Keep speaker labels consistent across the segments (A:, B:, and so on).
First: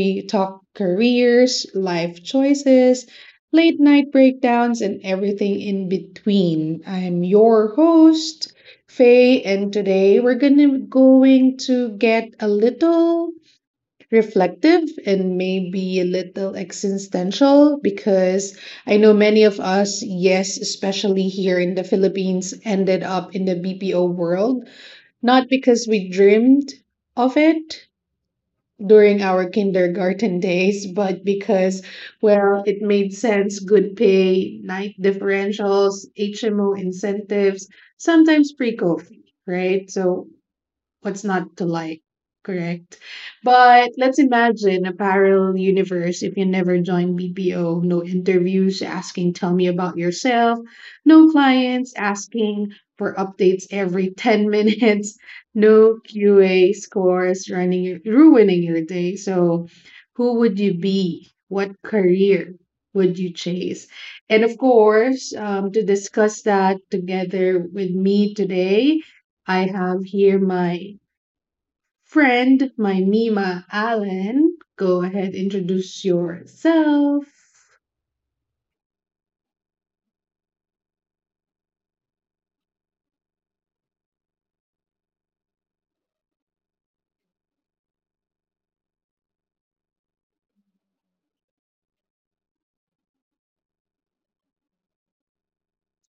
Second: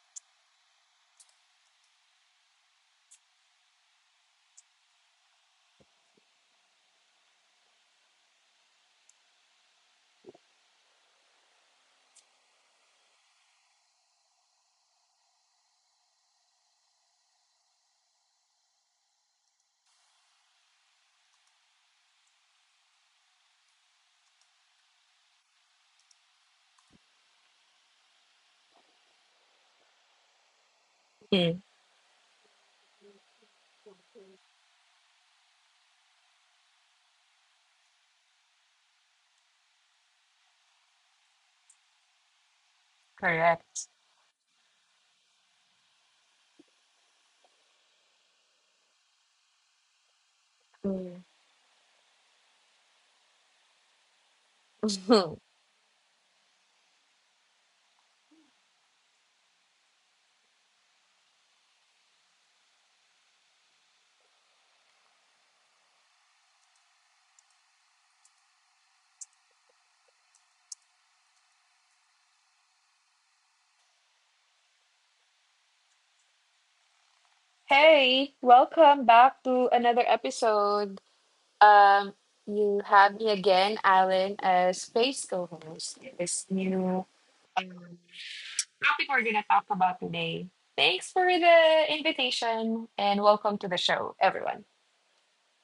A: we talk careers, life choices, late night breakdowns, and everything in between. I'm your host, Faye, and today we're gonna going to get a little reflective and maybe a little existential because I know many of us, yes, especially here in the Philippines, ended up in the BPO world, not because we dreamed of it during our kindergarten days, but because,
B: Mm.
A: well, it made sense, good pay, night differentials, HMO incentives, sometimes pre COVID, right? So what's not to like, correct? But let's
B: Correct.
A: imagine a parallel universe. If you never joined BPO, no interviews asking, tell me about yourself, no
B: Mm.
A: clients asking for updates every 10 minutes, no QA scores running, ruining your day. So, who would you be? What career would you chase? And of course, to discuss that together with me today, I have here my friend, my Nima Allen. Go ahead, introduce yourself.
B: Hey, welcome back to another episode. Um, you have me again, Alan, as space co-host. This new um, topic we're gonna talk about today. Thanks for the invitation and welcome to the show, everyone.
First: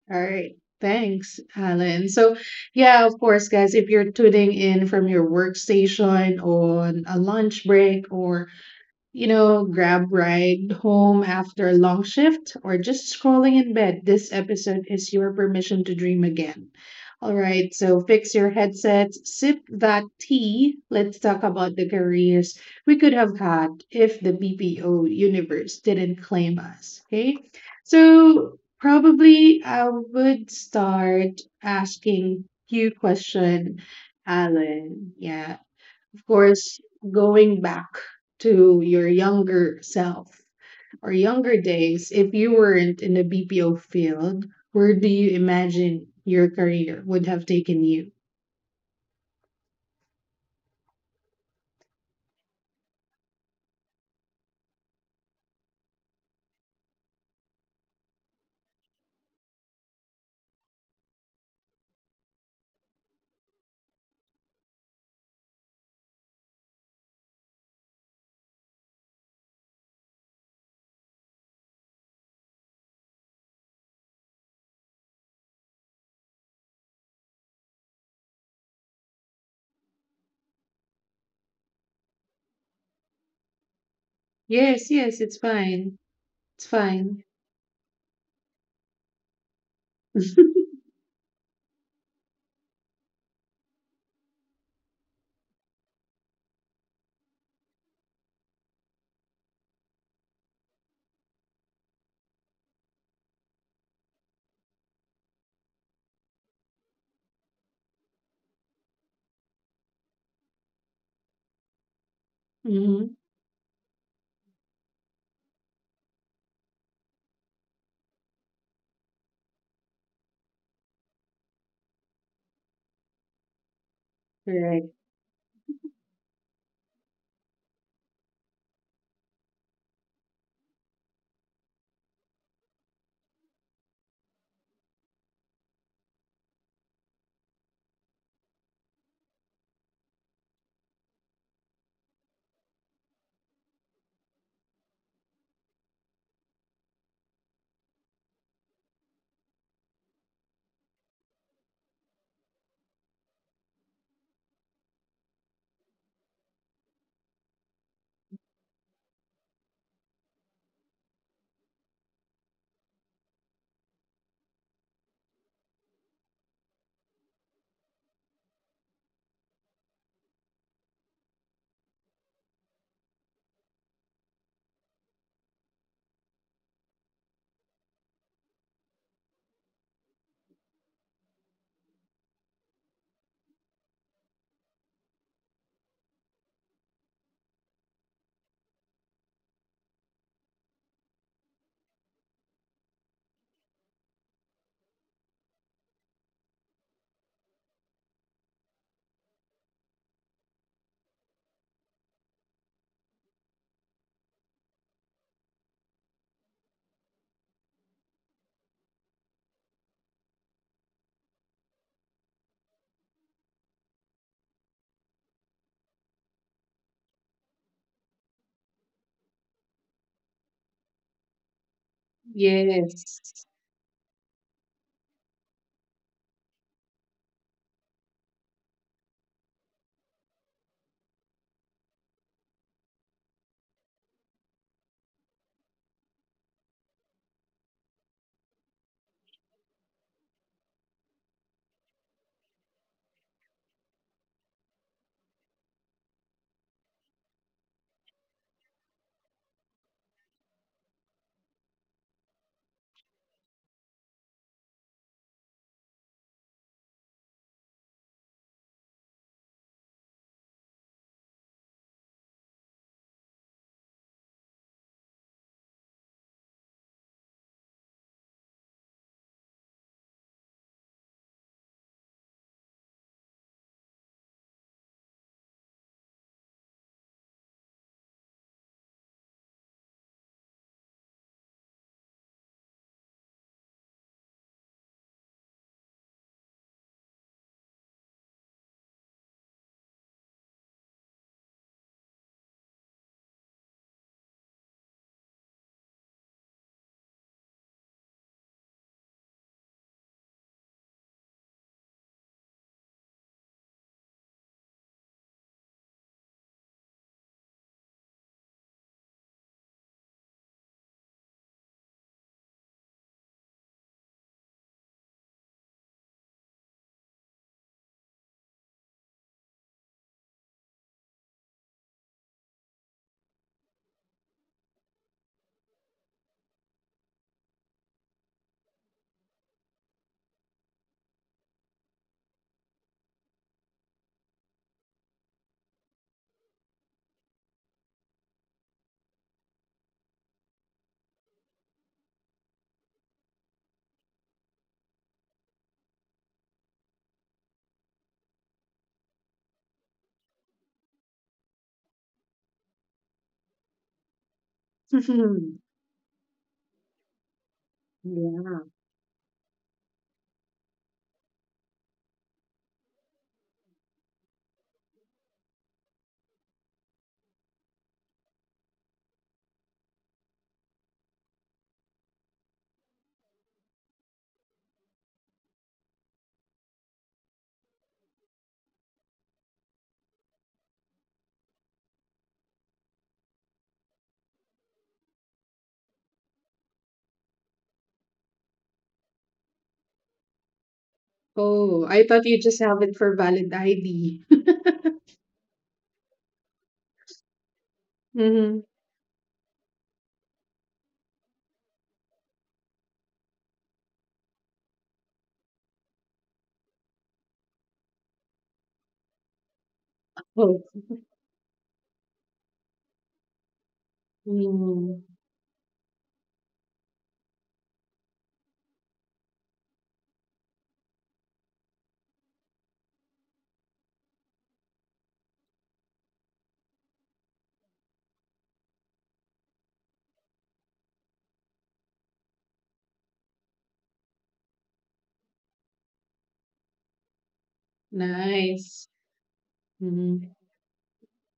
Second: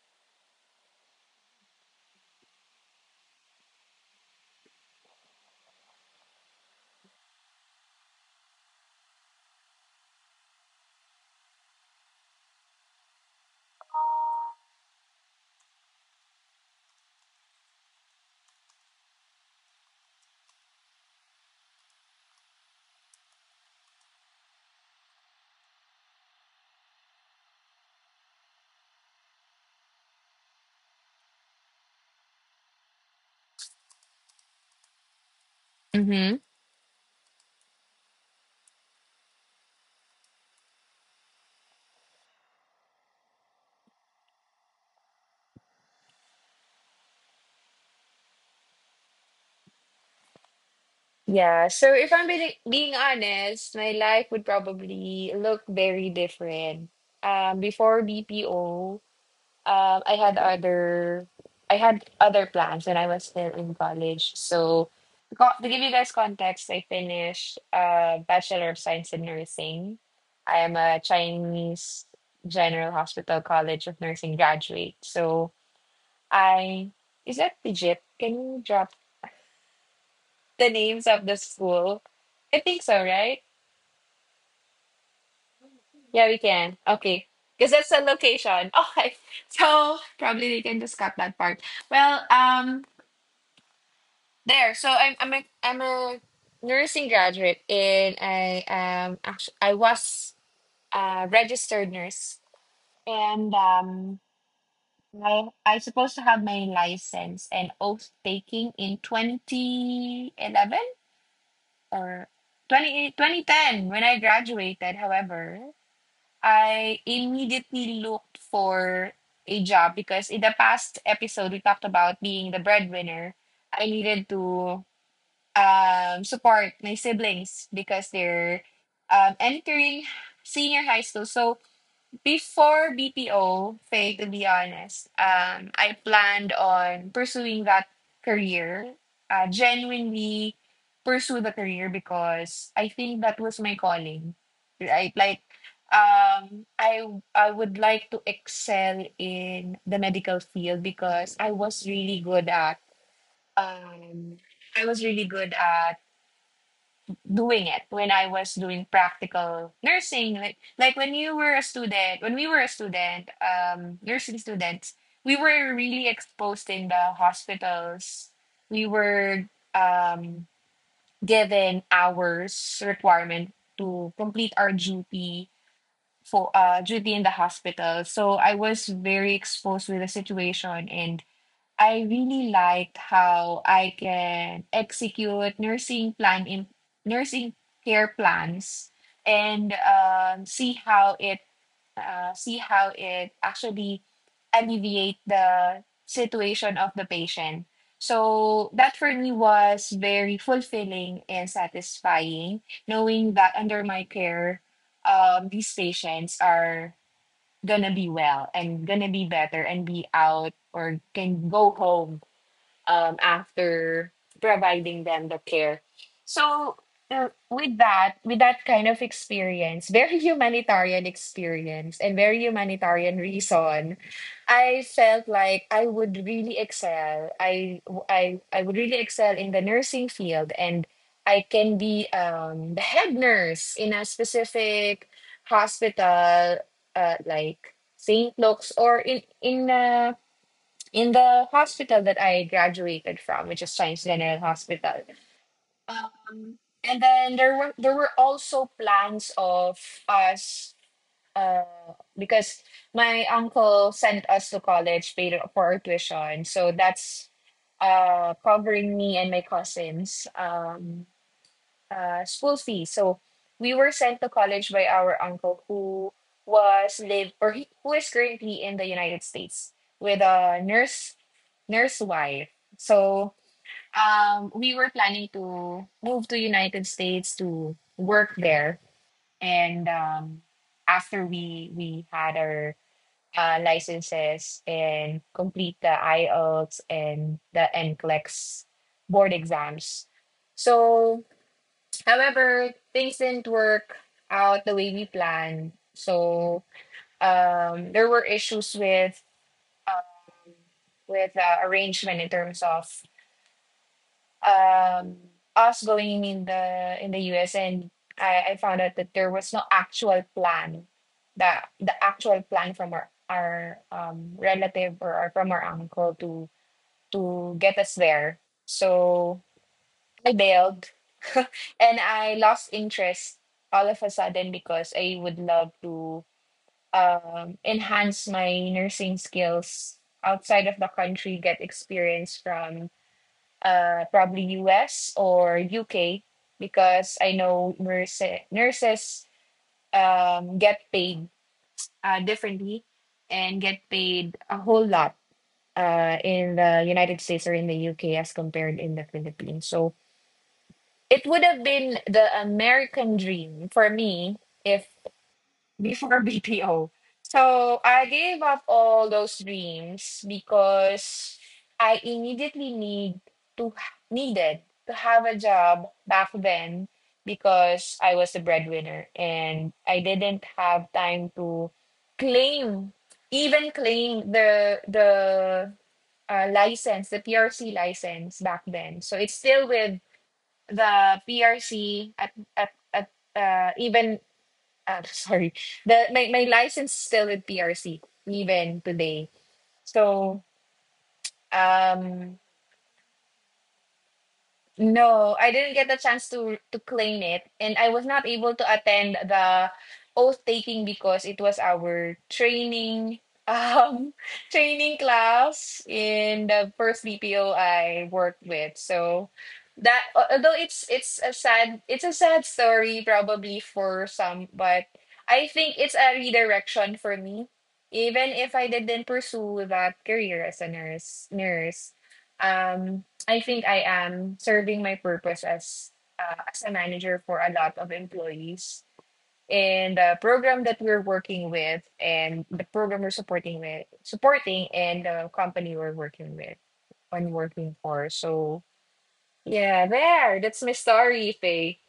A: All right. Thanks, Alan. So, yeah, of course, guys, if you're tuning in from your workstation on a lunch break or grab ride home after a long shift or just scrolling in bed, this episode is your permission to dream again. All right, so fix your headsets, sip that tea. Let's talk about the careers we could have had if the BPO universe didn't claim us. Okay, so probably I would start asking you question, Alan. Yeah,
B: Mm-hmm.
A: course, going back to your younger self or younger days, if you weren't in the BPO field, where do you imagine your career would have taken you?
B: Yeah, so if I'm being honest, my life would probably look very different. Before BPO, I had other plans when I was still in college. So to give you guys context, I finished Bachelor of Science in Nursing. I am a Chinese General Hospital College of Nursing graduate. So I is that legit? Can you drop the names of the school? I think so, right?
A: Yes, yes, it's fine.
B: Yeah, we
A: It's
B: can. Okay.
A: fine.
B: Because that's the location. Okay. So probably we can just cut that part. Well, there, so I'm a nursing graduate, and I actually I was a registered nurse, and I supposed to have my license and oath taking in 2011, or twenty
A: Hmm.
B: twenty ten, when I graduated. However, I immediately looked for a job because in the past episode we talked about being the breadwinner. I needed to
A: Correct.
B: support my siblings because they're entering senior high school. So before BPO, Faye, to be honest, I planned on pursuing that career, genuinely pursue the career because I think that was my calling, right? Like, um, I I would like to excel in the medical field because I was really good at um, I was really good at doing it when I was doing practical nursing. Like when you were a student, when we were a student, nursing students, we were really exposed in the hospitals. We were um given hours requirement to complete our duty for duty in the hospital. So I was very exposed with the situation, and I really liked how I can execute nursing plan in nursing care plans, and see how it actually alleviate the situation of the patient. So that for me was very fulfilling and satisfying, knowing that under my care, these patients are gonna be well and gonna be better and be out or can go home after providing them the care. So with that kind of experience, very humanitarian experience and very humanitarian
A: Yes.
B: reason, I felt like I would really excel. I would really excel in the nursing field, and I can be the head nurse in a specific hospital, like St. Luke's, or in the hospital that I graduated from, which is Science General Hospital. Um, and then there were also plans of us, uh, because my uncle sent us to college, paid for our tuition, so that's covering me and my cousins' school fees. So we were sent to college by our uncle who was live or he, who is currently in the United States with a nurse wife. So we were planning to move to United States to work there, and after we had our licenses and complete the IELTS and the NCLEX board exams. So, however, things didn't work out the way we planned. So there were issues with um, with arrangement in terms of um us going in the US, and I found out that there was no actual plan, the the actual plan from our relative, or from our uncle, to get us there. So I bailed and I lost interest all of a sudden because I would love to enhance my nursing skills outside of the country, get experience from, probably US or UK, because I know nurses get paid, differently, and get paid a whole lot, in the United States or in the UK as compared in the Philippines. So it would have been the American dream for me if
A: Yeah.
B: before BPO. So I gave up all those dreams because I immediately to needed to have a job back then, because I was a breadwinner and I didn't have time to claim even claim the PRC license back then. So it's still with the PRC at even sorry, my license still with PRC even today. So,
A: Oh,
B: um
A: I thought you just have it for valid ID.
B: no, I didn't get a chance to claim it, and I was not able to
A: Mm-hmm.
B: attend the oath taking because it was our training um training class in the first BPO I worked with. So that al- although
A: Oh.
B: it's a sad story probably for some, but I
A: Mm,
B: think it's a redirection for me. Even if I didn't pursue that career as a nurse. I think I am serving my purpose as a manager for a lot of employees. And the program that we're working with, and the program we're supporting with, supporting, and the company we're working with, and working for. So
A: nice.
B: yeah, there. That's my story, Faye.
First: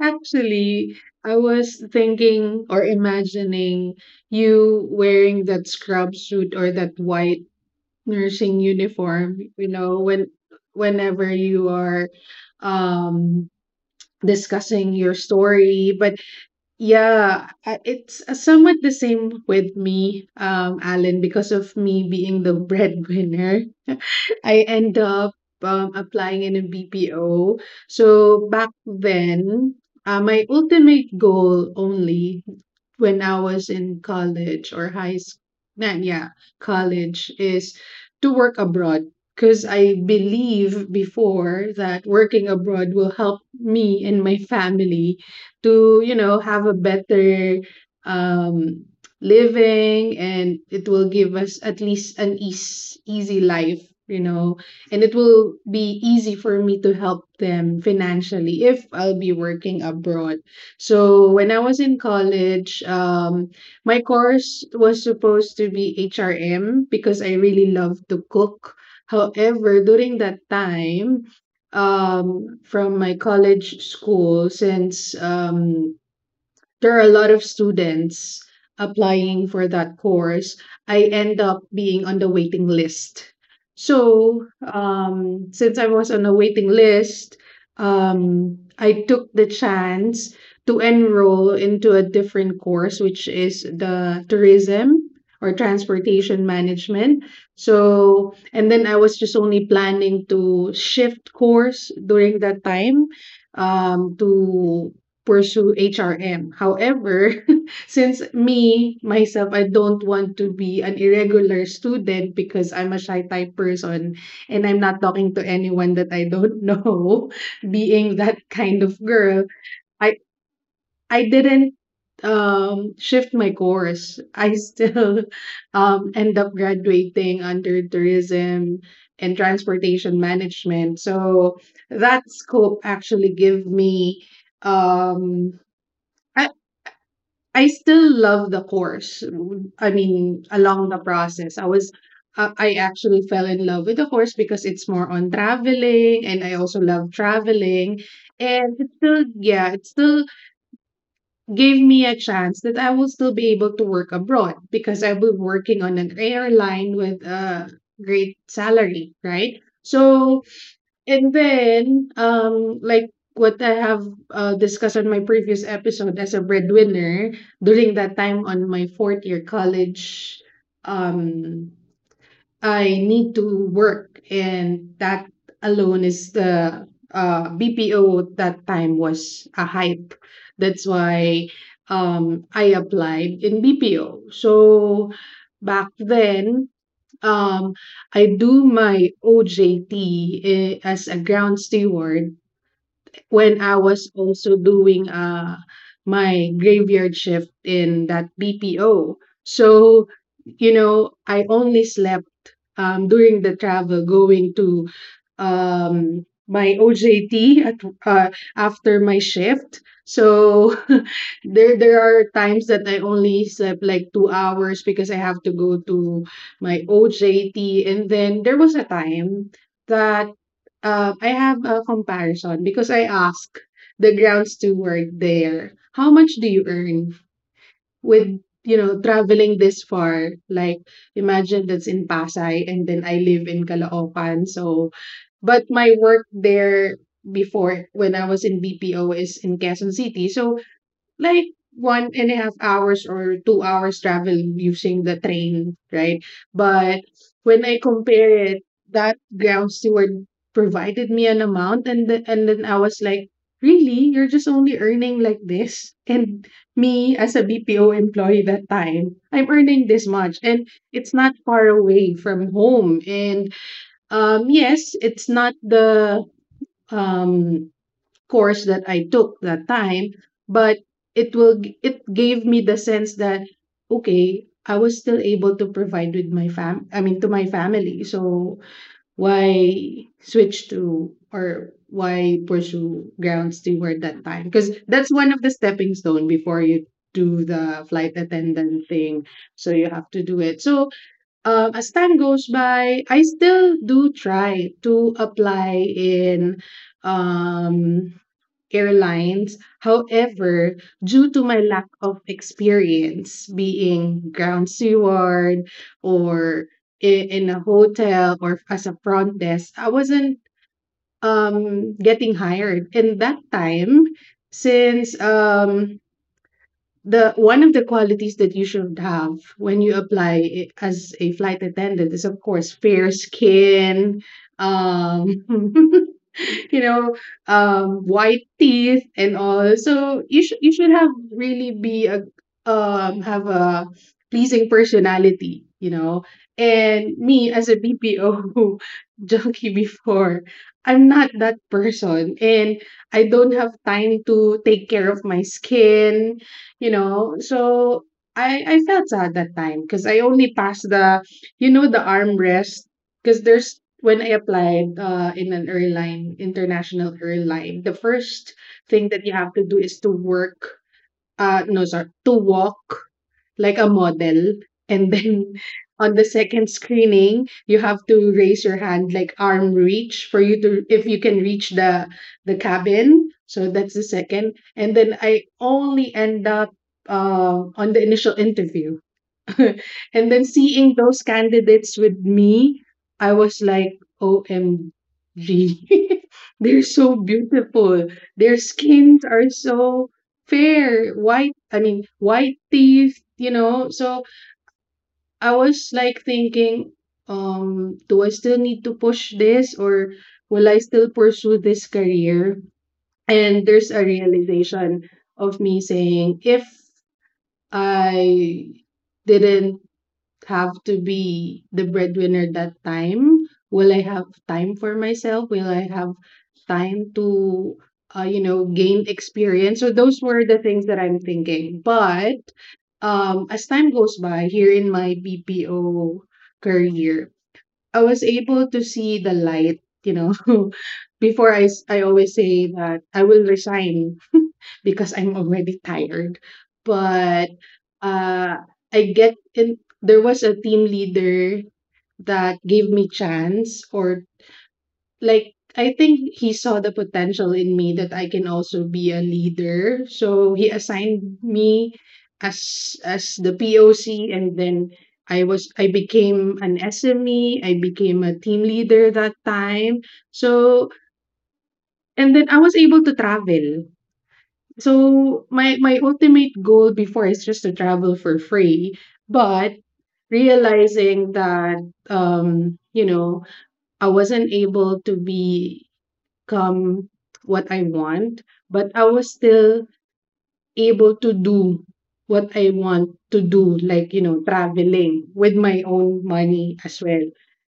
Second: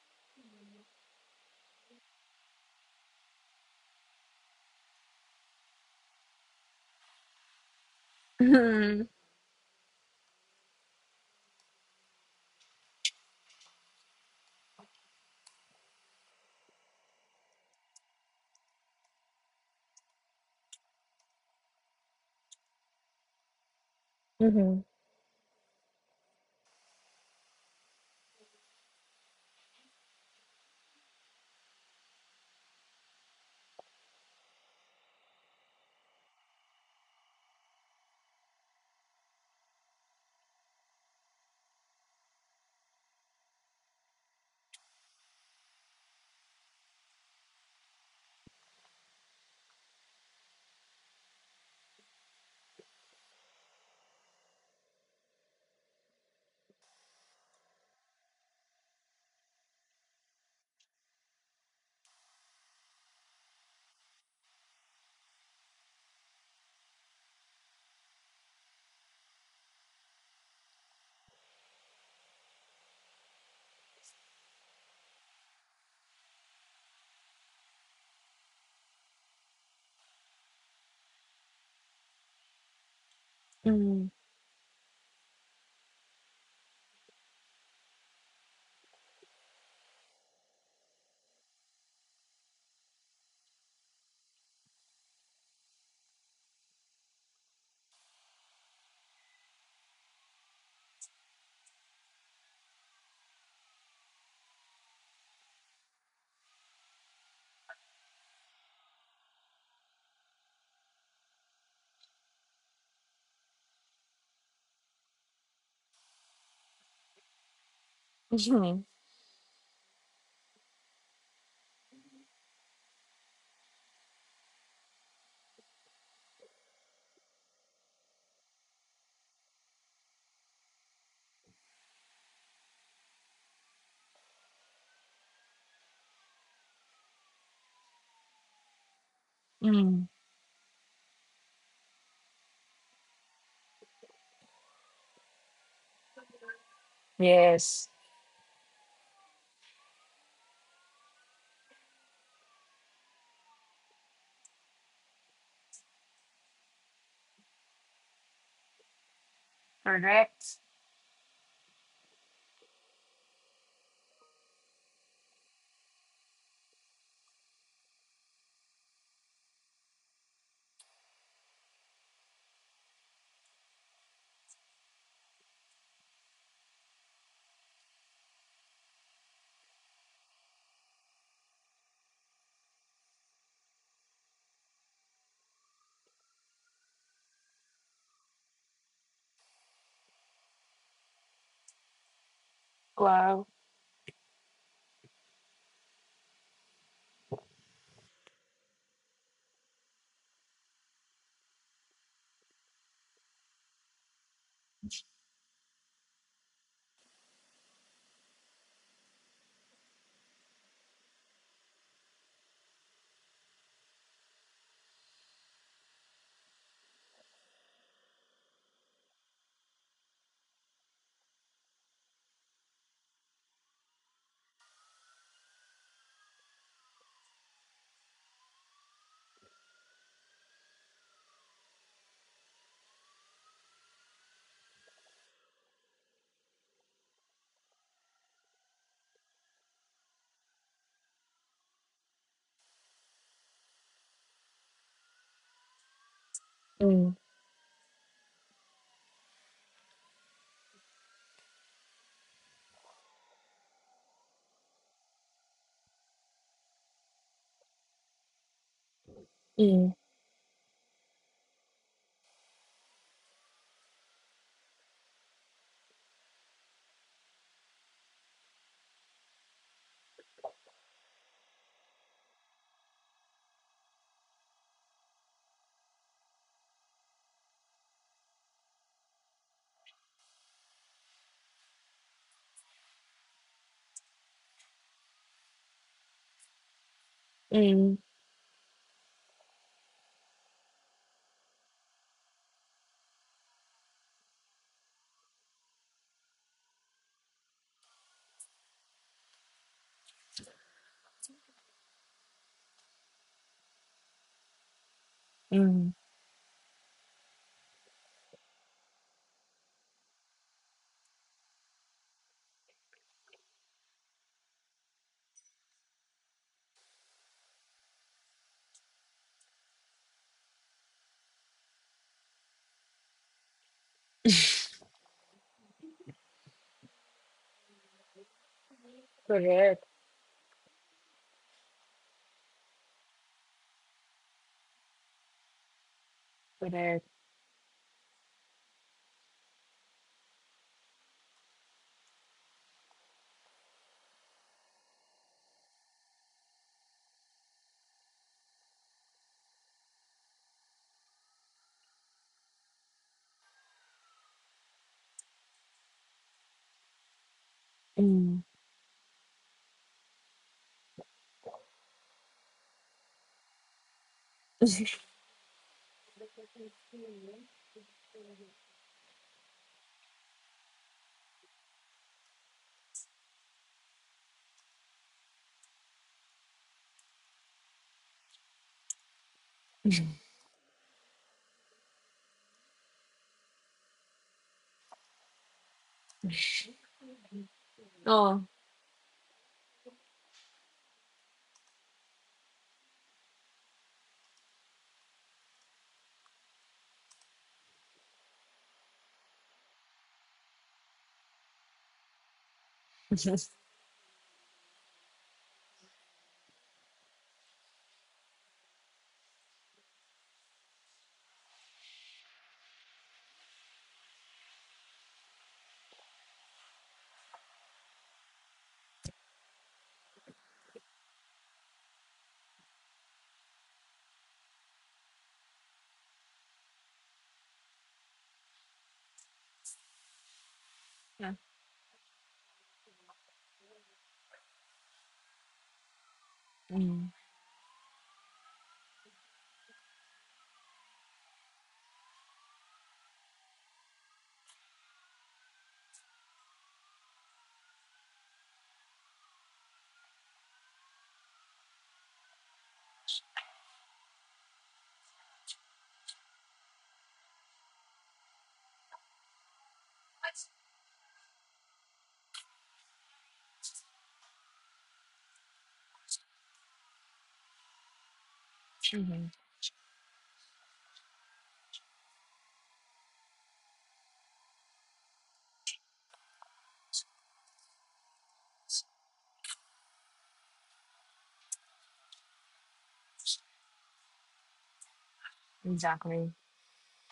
A: Actually, I was thinking or imagining you wearing that scrub suit or that white nursing
B: Mm-hmm.
A: uniform, when whenever you are um discussing your story. But yeah, it's somewhat the same with me, Alan, because of me being the breadwinner. I
B: Mm-hmm.
A: end up applying in a BPO. So back then, my ultimate goal only when I was in college or high school, yeah, college, is to work abroad. Because I believe before that working abroad will help me and my family to have a better um living, and it will give us at least an easy life, and it will be easy for me to help them financially if I'll be working abroad. So when I was in college, my course was supposed to be HRM because I really love to cook. However, during that time, from my college school, since there are a lot of students applying for that course, I end up being on the waiting list.
B: Mm.
A: So, since I was on the waiting list, I took the chance to enroll into a different course, which is the tourism or transportation management. So, and then I was just only planning to shift course during that time, to pursue HRM. However, since me, myself, I don't want to be an irregular student because I'm a shy type person and I'm not talking to anyone that I don't know, being that
B: Mm.
A: kind of girl, I, I didn't shift my course. I still end up graduating under tourism and transportation management. So that scope actually give me um I, I still love the course. I
B: Mm.
A: mean, along the process, I actually fell in love with the course because it's more on traveling, and I also love traveling,
B: Yes.
A: and it still gave me a chance that I will still be able to work abroad because I was working on an airline with a great salary, right? So,
B: Correct.
A: and then, like what I have discussed on my previous episode as a breadwinner, during that time on my fourth year college, um, I need to work, and that alone is the BPO at that time was a hype. That's why I applied in BPO. So back then, Um, I do my OJT as a ground steward when I
B: Wow.
A: was also doing my graveyard shift in that BPO. So, I only slept during the travel going to my OJT at after my shift. So there are times that I only slept like 2 hours because I have to go to my OJT, and then there was a time that, I have a comparison because I asked the ground steward there, how much do you earn with, traveling this far? Like imagine, that's in Pasay and then I live in Caloocan, so, but my work there before when I was in BPO is in Quezon City. So, like 1.5 hours or 2 hours travel using the train, right? But when
B: Mm.
A: I compare it, that ground steward provided me an amount, and and then I was like, really? You're just only earning like this? And me as a BPO employee that time, I'm earning this much.
B: Mm.
A: And it's not far away from home. And yes, it's not the um, course that I took that time, but it gave me the sense that, okay, I was still able to provide with my fam I mean, to my family. So why switch to or why pursue ground steward that time? Because that's one of the stepping stone before you do the flight
B: Mm.
A: attendant thing. So you have to do it. So, as time goes by, I still do try to apply in, um, airlines. However, due to my lack of experience being ground steward
B: Mm.
A: or in a hotel or as a front desk, I wasn't getting hired. And that time, since the one of the qualities that you should have when you apply as a flight attendant is, of course, fair skin, um you know white teeth and all, so
B: Correct.
A: you should have really be a have a pleasing personality, and me
B: Correct.
A: as a BPO junkie before, I'm not that person, and I don't have time to take care of my skin. So I felt sad that time because I only passed the you know the armrest, because there's when I applied, in an airline international airline, the first
B: Mm.
A: thing that you have to do is to work. No, sir. To walk like a model. And then on the second screening, you have to raise your hand like arm reach for you to, if you can reach the cabin. So that's the second. And then I only end up, on the initial interview. And then seeing those candidates with me, I was like, OMG. They're so beautiful. Their
B: Oh.
A: skins are so fair, white, I mean, white teeth. So I was like thinking, do I still need to push this, or will I still pursue this career? And there's a realization of me saying, if I didn't have to be the breadwinner that time? Will I have time for myself? Will I have time to gain experience? So those were the things that I'm thinking. But, as time goes by here in my BPO career, I was able to see the light. Before I, s-
B: Yeah.
A: I always say that I will resign because I'm already tired. But
B: Mm.
A: uh, I get in, there was a team leader that gave me chance, or like I think he saw the potential in me that I can also be a leader. So he assigned me as the POC, and then I became an SME, I became a team leader that time. So and then I was able to travel. So my ultimate goal before is just to travel for free, but
B: Mhm.
A: realizing that um you know I wasn't able to be come what I want, but I was still able to do what I want to do, like, traveling with my own money
B: Exactly.
A: as well.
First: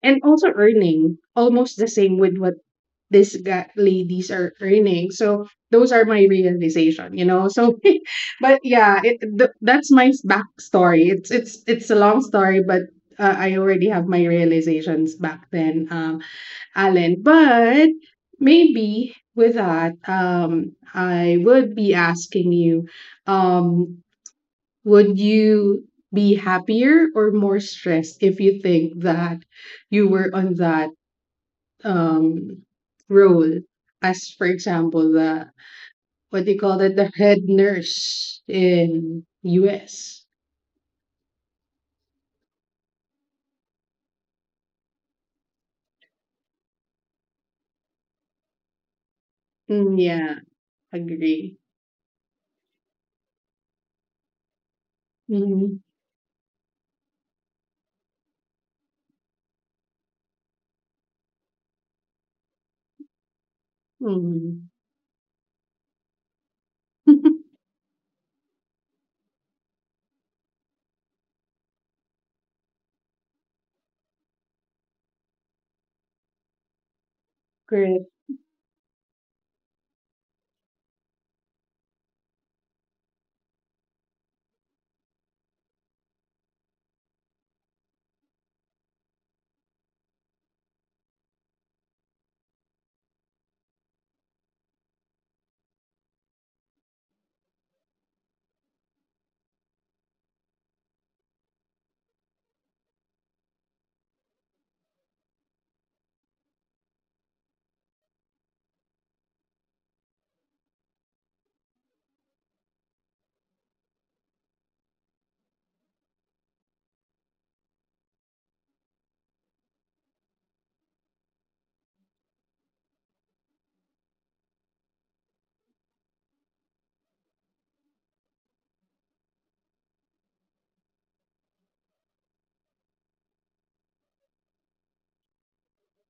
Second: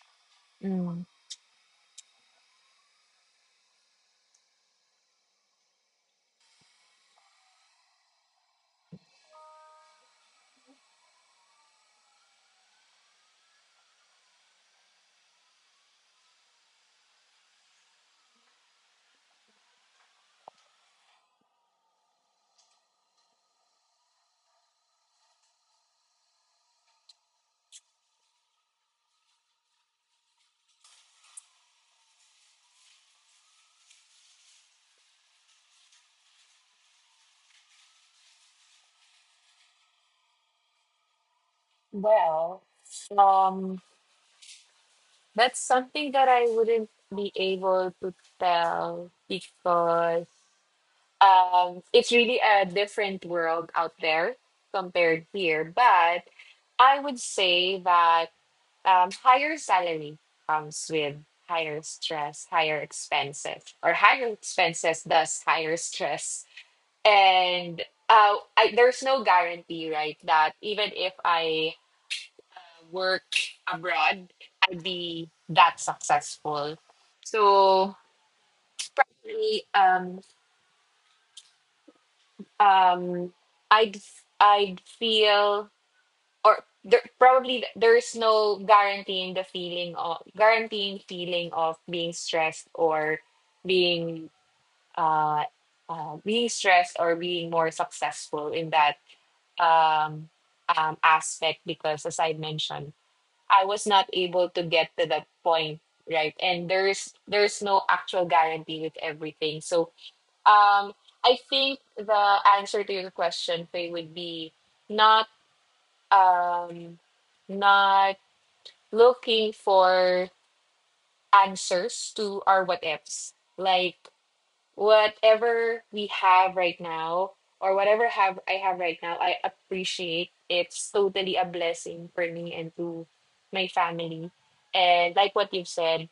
A: And also
B: Mm.
A: earning almost the same with what these ladies are earning. So those are my realization. So, but yeah, that's my backstory. It's a long story, but I already have my realizations back then. Alan, but maybe with that, I would be asking you, um, would you be happier or more stressed if you think that you were on that um, role? As for example, the what do you call it, the head nurse in US.
B: Well, um, that's something that I wouldn't be able to tell
A: Mm,
B: because
A: yeah, agree.
B: it's really a different world out there compared here.
A: Mm-hmm.
B: But I would say that higher salary comes with higher stress, higher expenses, or higher expenses thus higher stress.
A: Mm-hmm.
B: And there's no guarantee, right, that even if I work abroad, I'd be that successful. So really, um, I'd I'd feel, or there, probably there's no guaranteeing the feeling of guaranteeing feeling of being stressed or being uh, being stressed, or being more successful in that, um, aspect, because as I mentioned, I was not able to get to that point, right? And there's no actual guarantee with everything. So, um, I think the answer to your question, Faye, would be not um, not looking for answers to our what ifs. Like whatever we have right now, or whatever have I have right now, I appreciate it's totally a blessing for me and to my family. And like what you've said,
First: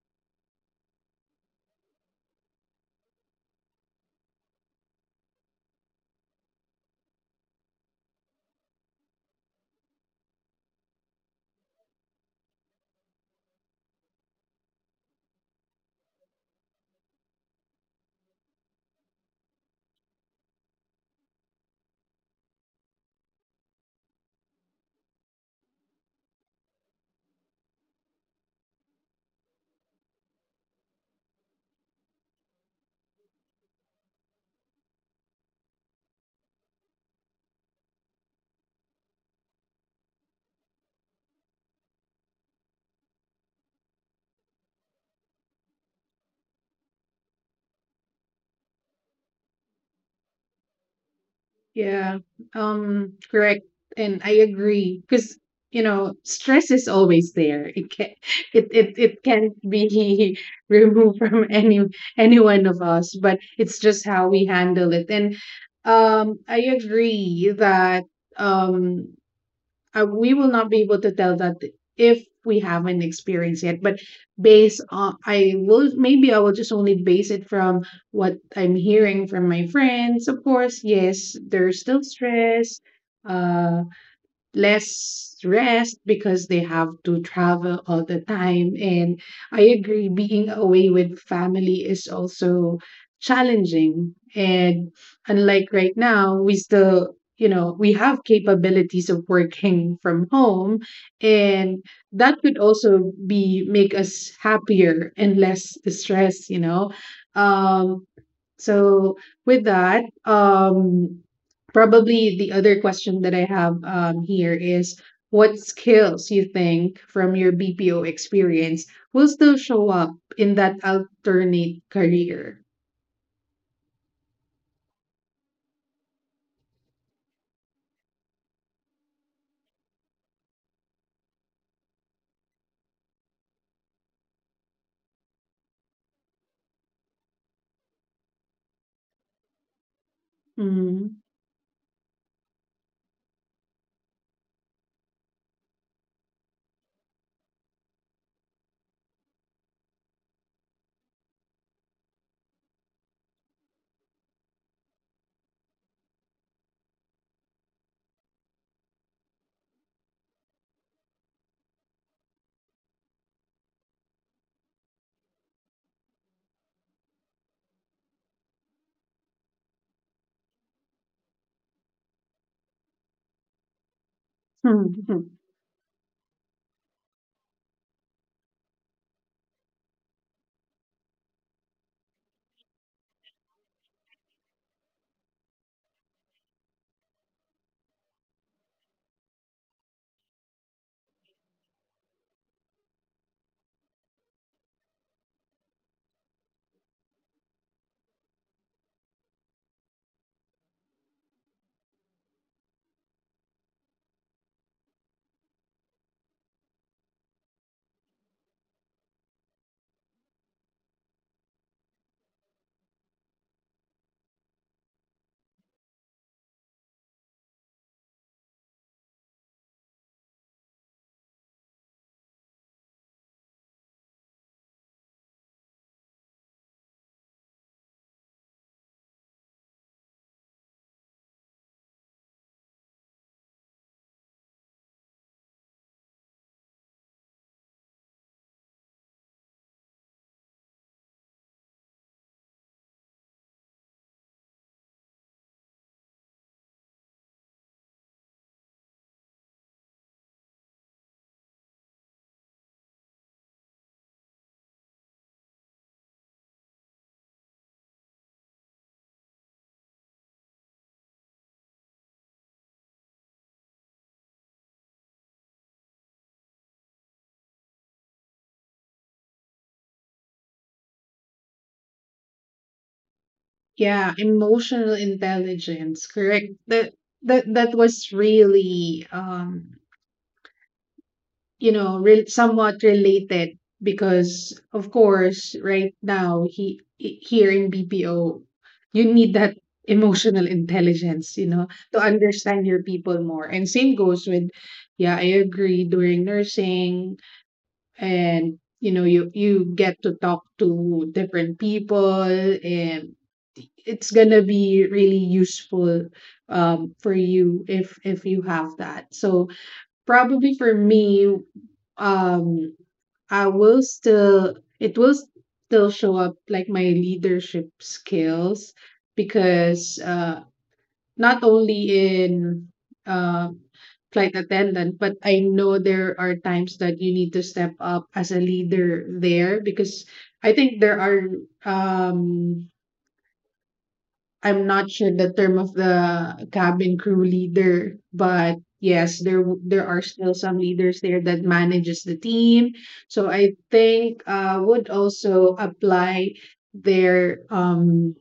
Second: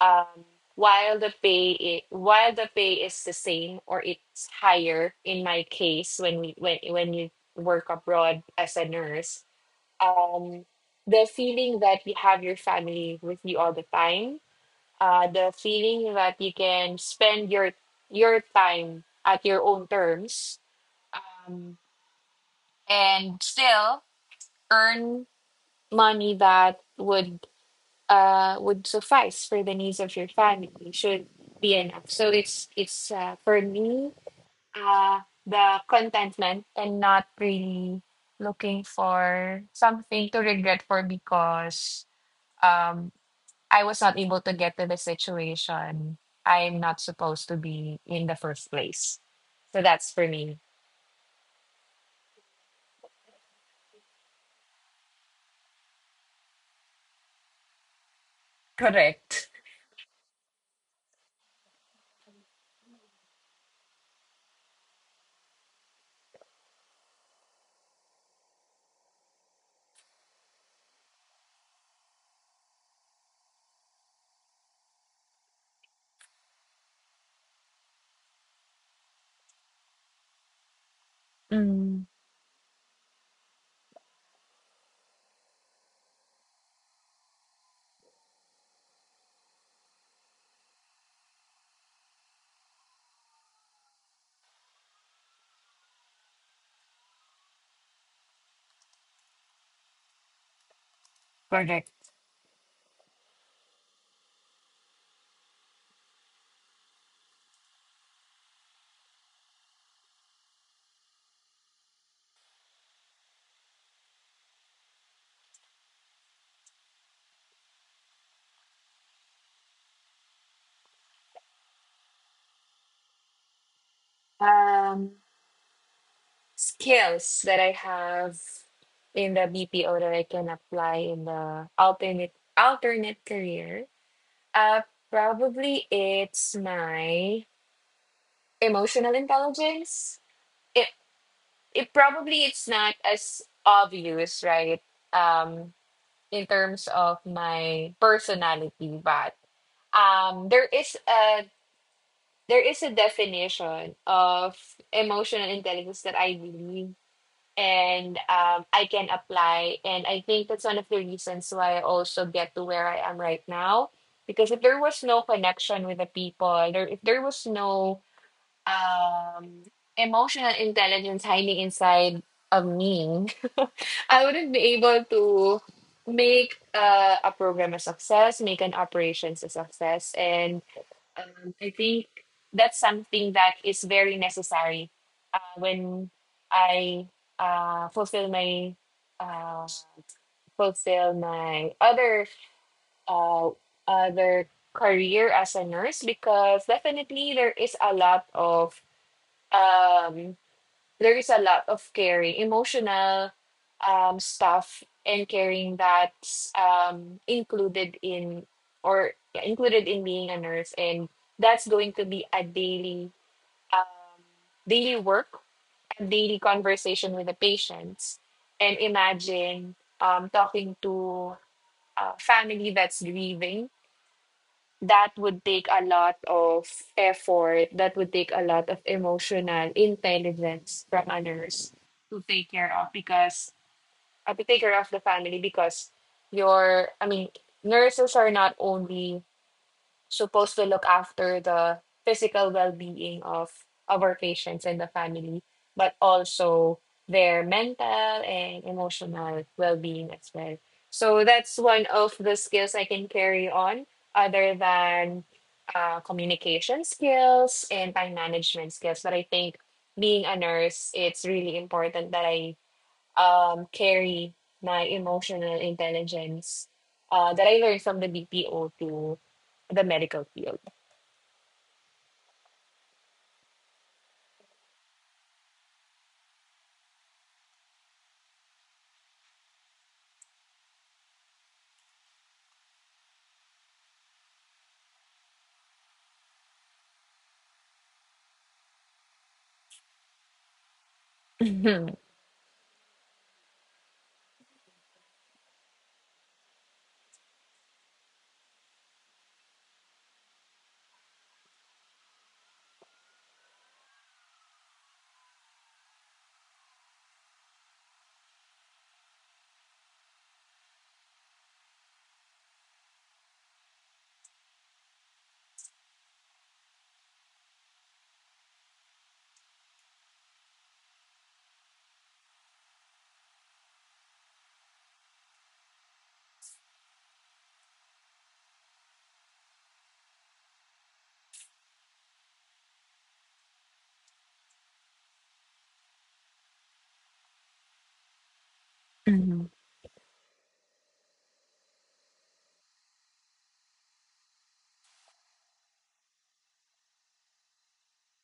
B: um, while the pay is the same, or it's higher in my case, when we when you work abroad as a nurse, um, the feeling that you have your family with you all the time, the feeling that you can spend your time at your own terms, um, and still earn money that would suffice for the needs of your family should be enough. So, it's for me, uh, the contentment, and not really looking for something to regret for, because um. I was not able to get to the situation I'm not supposed to be in the first place. So that's for me.
A: Yeah, correct, and I agree because stress is always there. It can it
B: Correct.
A: can't be removed from any one of us, but it's just how we handle it. And I agree that um we will not be able to tell that if we haven't experienced yet, but based on I will just only base it from what I'm hearing from my friends. Of course, yes, there's
B: Mm.
A: still stress, uh less rest, because they have to travel all the time. And I agree, being away with family is also challenging. And unlike right now, we still, you know, we have capabilities of working from home, and
B: Correct.
A: that could also be make us happier and less stressed, you know. Um, so with that, probably the other question that I have here is what skills you think from your BPO experience will still show up in that alternate career?
B: Um, Skills that I have in the BPO that I can apply in the alternate career. Uh, Probably it's my emotional intelligence. It
A: Mm.
B: it probably it's not as obvious, right? Um, in terms of my personality. But um, there is a there is a definition of emotional intelligence that I believe, and I can apply, and I think that's one of the reasons why I also get to where I am right now. Because if there was no connection with the people, there if there was no um, emotional intelligence hiding inside of me, I wouldn't be able to make, a program a success, make an operations a success, and, I think that's something that is very necessary, when I uh, fulfill my uh, fulfill my other uh, other career as a nurse, because definitely um there is a lot of caring, emotional, stuff and caring that's, included in being a nurse, and that's going to be a daily, um, daily work, a daily conversation with the patients, and imagine, talking to a family that's grieving, that would take a lot of effort, that would take a lot of emotional intelligence from others to take care of, because, to take care of the family, because your I mean, nurses are not only supposed to look after the physical well-being of our patients and the family, but also their mental and emotional well-being as well. So that's one of the skills I can carry on, other than, communication skills and time management skills. But I think being a nurse, it's really important that I, carry my emotional intelligence, that I learned from the BPO to the medical field.
A: Yeah, emotional intelligence, correct. That was really you know, somewhat related because, of course, right now, here in BPO, you need that emotional intelligence, you know, to understand your people more. And same goes with, yeah, I agree, during nursing. And you know, you get to talk to different people, and it's gonna be really useful for you if you have that. So probably for me, um I will still it will still show up like my leadership skills, because not only in uh, flight attendant, but I know there are times that you need to step up as a leader there. Because I think there are um I'm not sure the term of the cabin crew leader, but yes,
B: Hmm.
A: there are still some leaders there that manages the team. So I think would also apply their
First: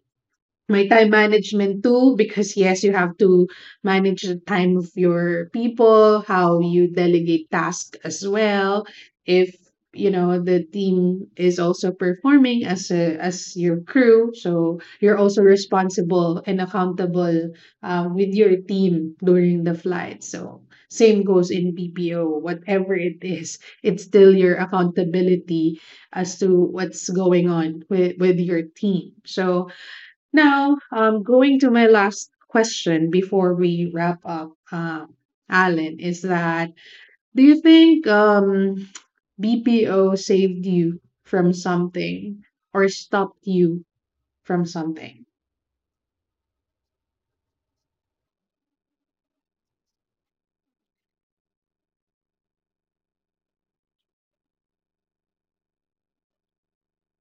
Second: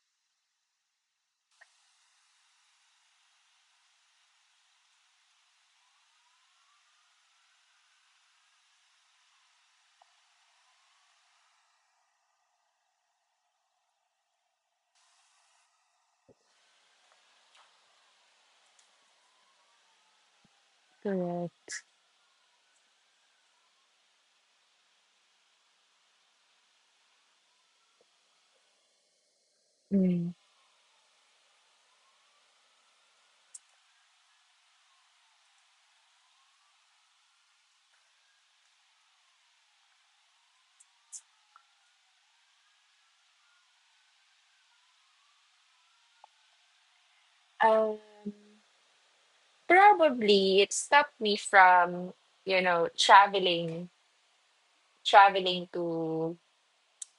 A: my time management too, because yes, you have to manage the time of your people, how you delegate tasks as well. If you know the team is also performing as a, as your crew, so you're also responsible and accountable, with your team during the flight. So same
B: Correct.
A: goes in PPO, whatever it is, it's still your accountability as to what's going on with your team. So
B: Mm.
A: now, going to my last question before we wrap up, Alan, is that do you think BPO saved you from something or stopped you from something?
B: Um, Probably it stopped me from, you know, traveling, traveling to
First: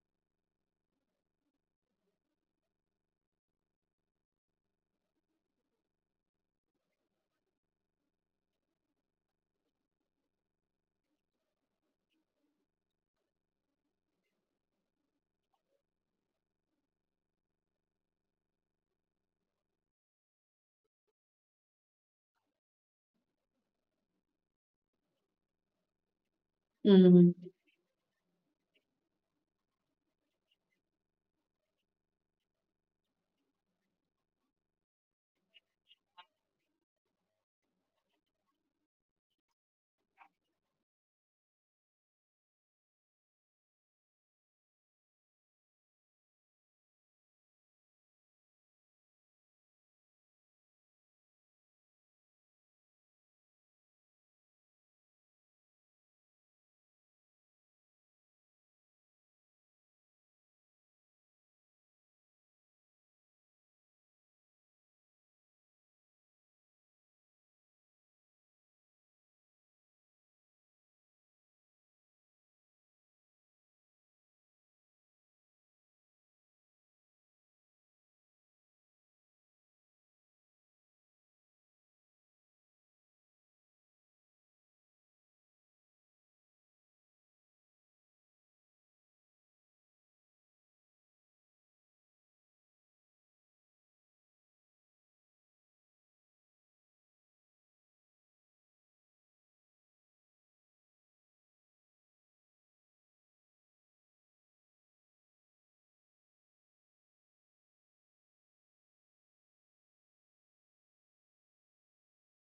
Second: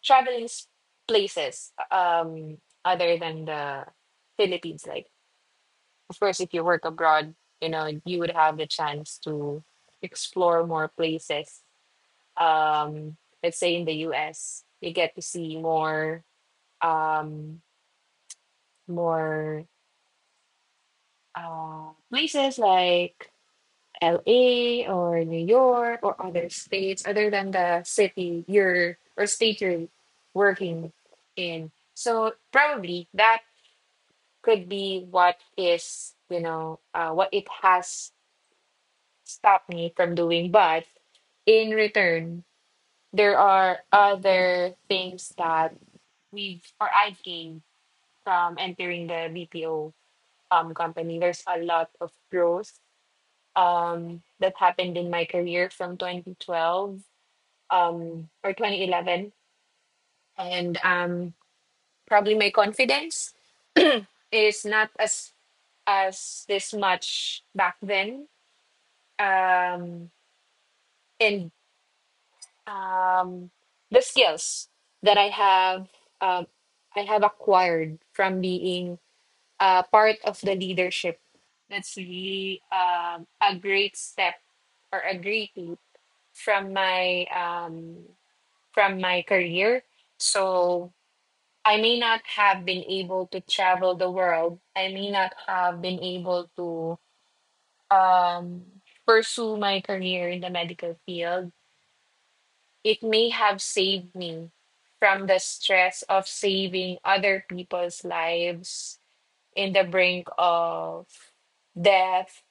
B: traveling s- places, other than the Philippines. Like, of course, if you work abroad, you would have the chance to explore more places, um let's say in the US you get to see um more places like LA or New York or other states, other
A: Mm,
B: than the city you're, or state you're working in. So probably that could be what is you know what it has stopped me from doing, but in return, there are other things that we have, or I've gained from entering the BPO, company. There's a lot of growth that happened in my career from 2012, or 2011, and, probably my confidence is not as this much back then, um and um the skills that um I have acquired from being, part of the leadership. That's really, a great step, or a great leap from my career. So I may not have been able to travel the world. I may not have been able to, um, pursue my career in the medical field. It may have saved me from the stress of saving other people's lives, in the brink of death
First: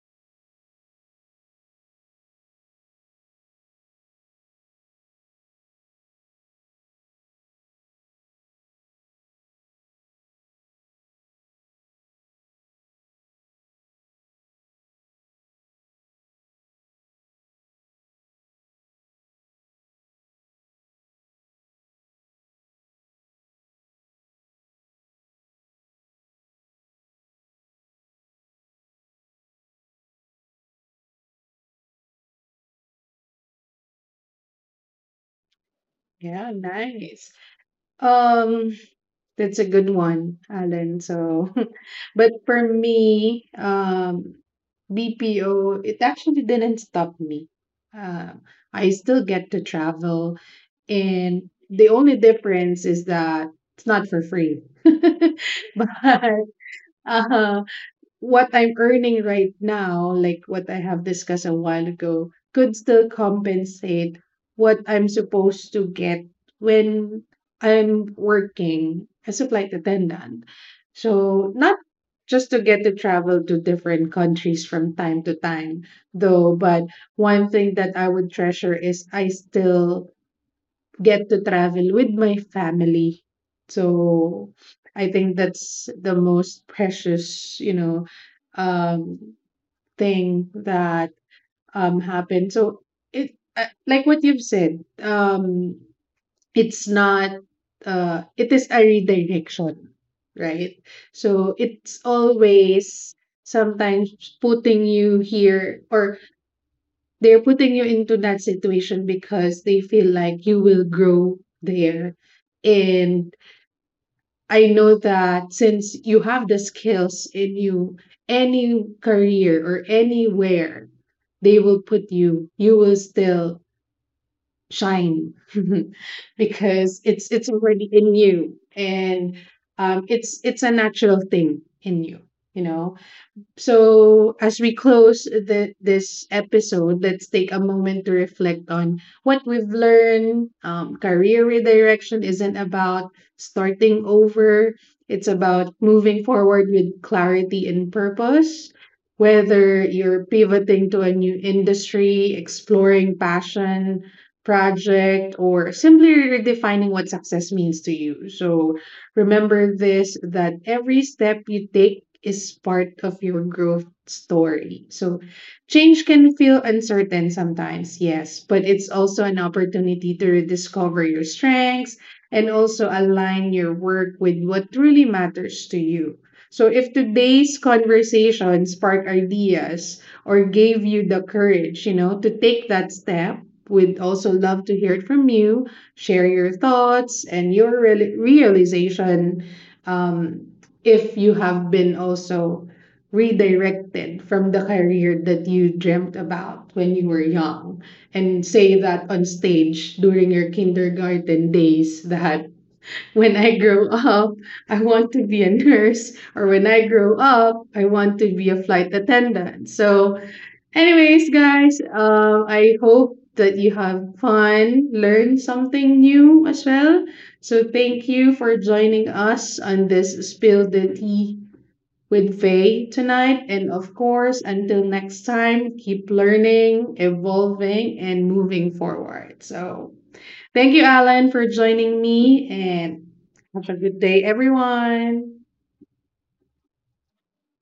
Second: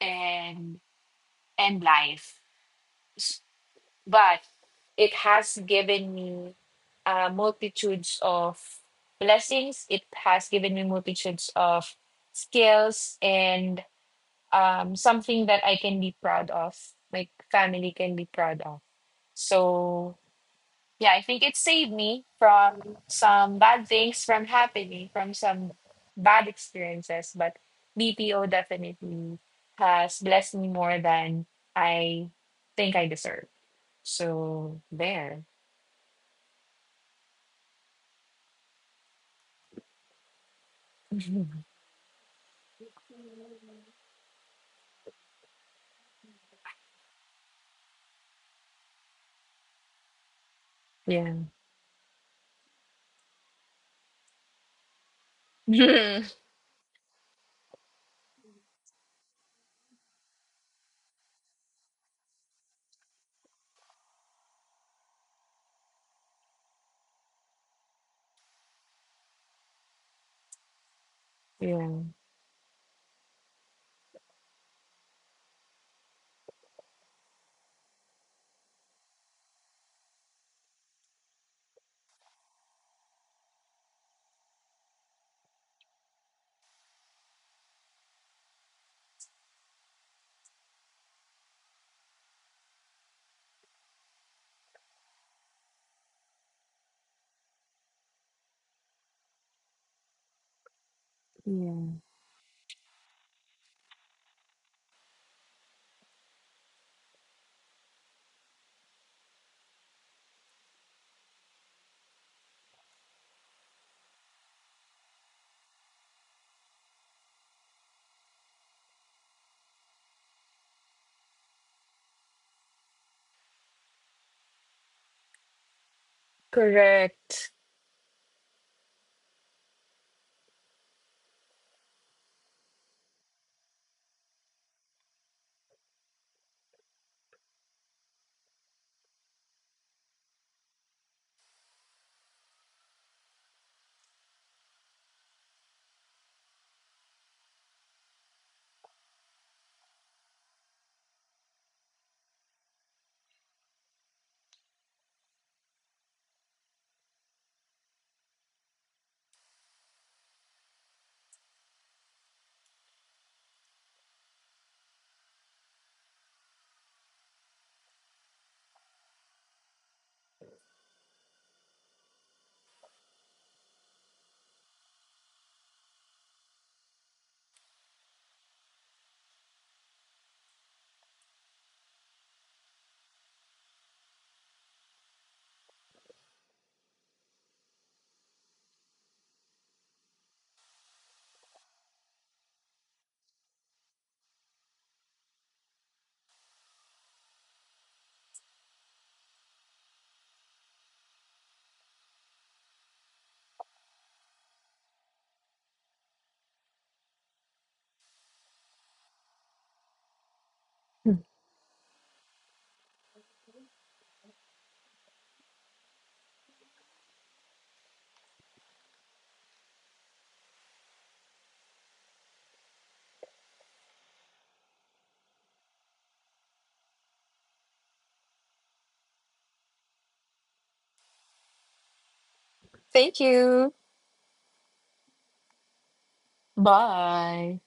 B: and and life, S- but it has given me, multitudes of blessings, it has given me multitudes of skills, and, something that I can be proud of, my family can be proud of. So yeah, I think it saved me from some bad things from happening, from some bad experiences. But BPO definitely has blessed me more than I think I deserve. So there.
A: yeah, nice. Um, That's a good one, Alan. So, but for me, BPO, it actually didn't stop me. Uh, I still get to travel,
B: Yeah.
A: and the only difference is that it's not for free. But uh, what I'm earning right now, like what I have discussed a while ago, could still compensate what I'm supposed to get when I'm working as a flight attendant. So, not
B: Yeah.
A: just to get to travel to different countries from time to time, though, but one thing that I would treasure is I still get to travel with my family. So I think that's the most precious, you know, um, thing that happened. So it like what you've said, it's not. It is a redirection, right?
B: Yeah.
A: So it's always sometimes putting you here, or they're putting you into that situation because they feel like you will grow there. And I know that since you have the skills in you, any career or anywhere they will put you, you will still shine
B: Correct.
A: because it's already in you, and it's a natural thing in you, you know. So as we close this episode, let's take a moment to reflect on what we've learned. Career redirection isn't about starting over, it's about moving forward with clarity and purpose. Whether you're pivoting to a new industry, exploring passion, project, or simply redefining what success means to you. So remember this, that every step you take is part of your growth story. So change can feel uncertain sometimes, yes, but it's also an opportunity to rediscover your strengths and also align your work with what truly matters to you. So if today's conversation sparked ideas or gave you the courage, you know, to take that step, we'd also love to hear it from you. Share your thoughts and your realization. Um if you have been also redirected from the career that you dreamt about when you were young, and say that on stage during your kindergarten days that when I grow up, I want to be a nurse, or when I grow up, I want to be a flight attendant. So, anyways, guys, I hope that you have fun, learn something new as well. So, thank you for joining us on this Spill the Tea with Faye tonight. And of course, until next time, keep learning, evolving, and moving forward. So thank you, Alan, for joining me, and
B: Thank
A: have
B: you.
A: a good day, everyone.
B: Bye.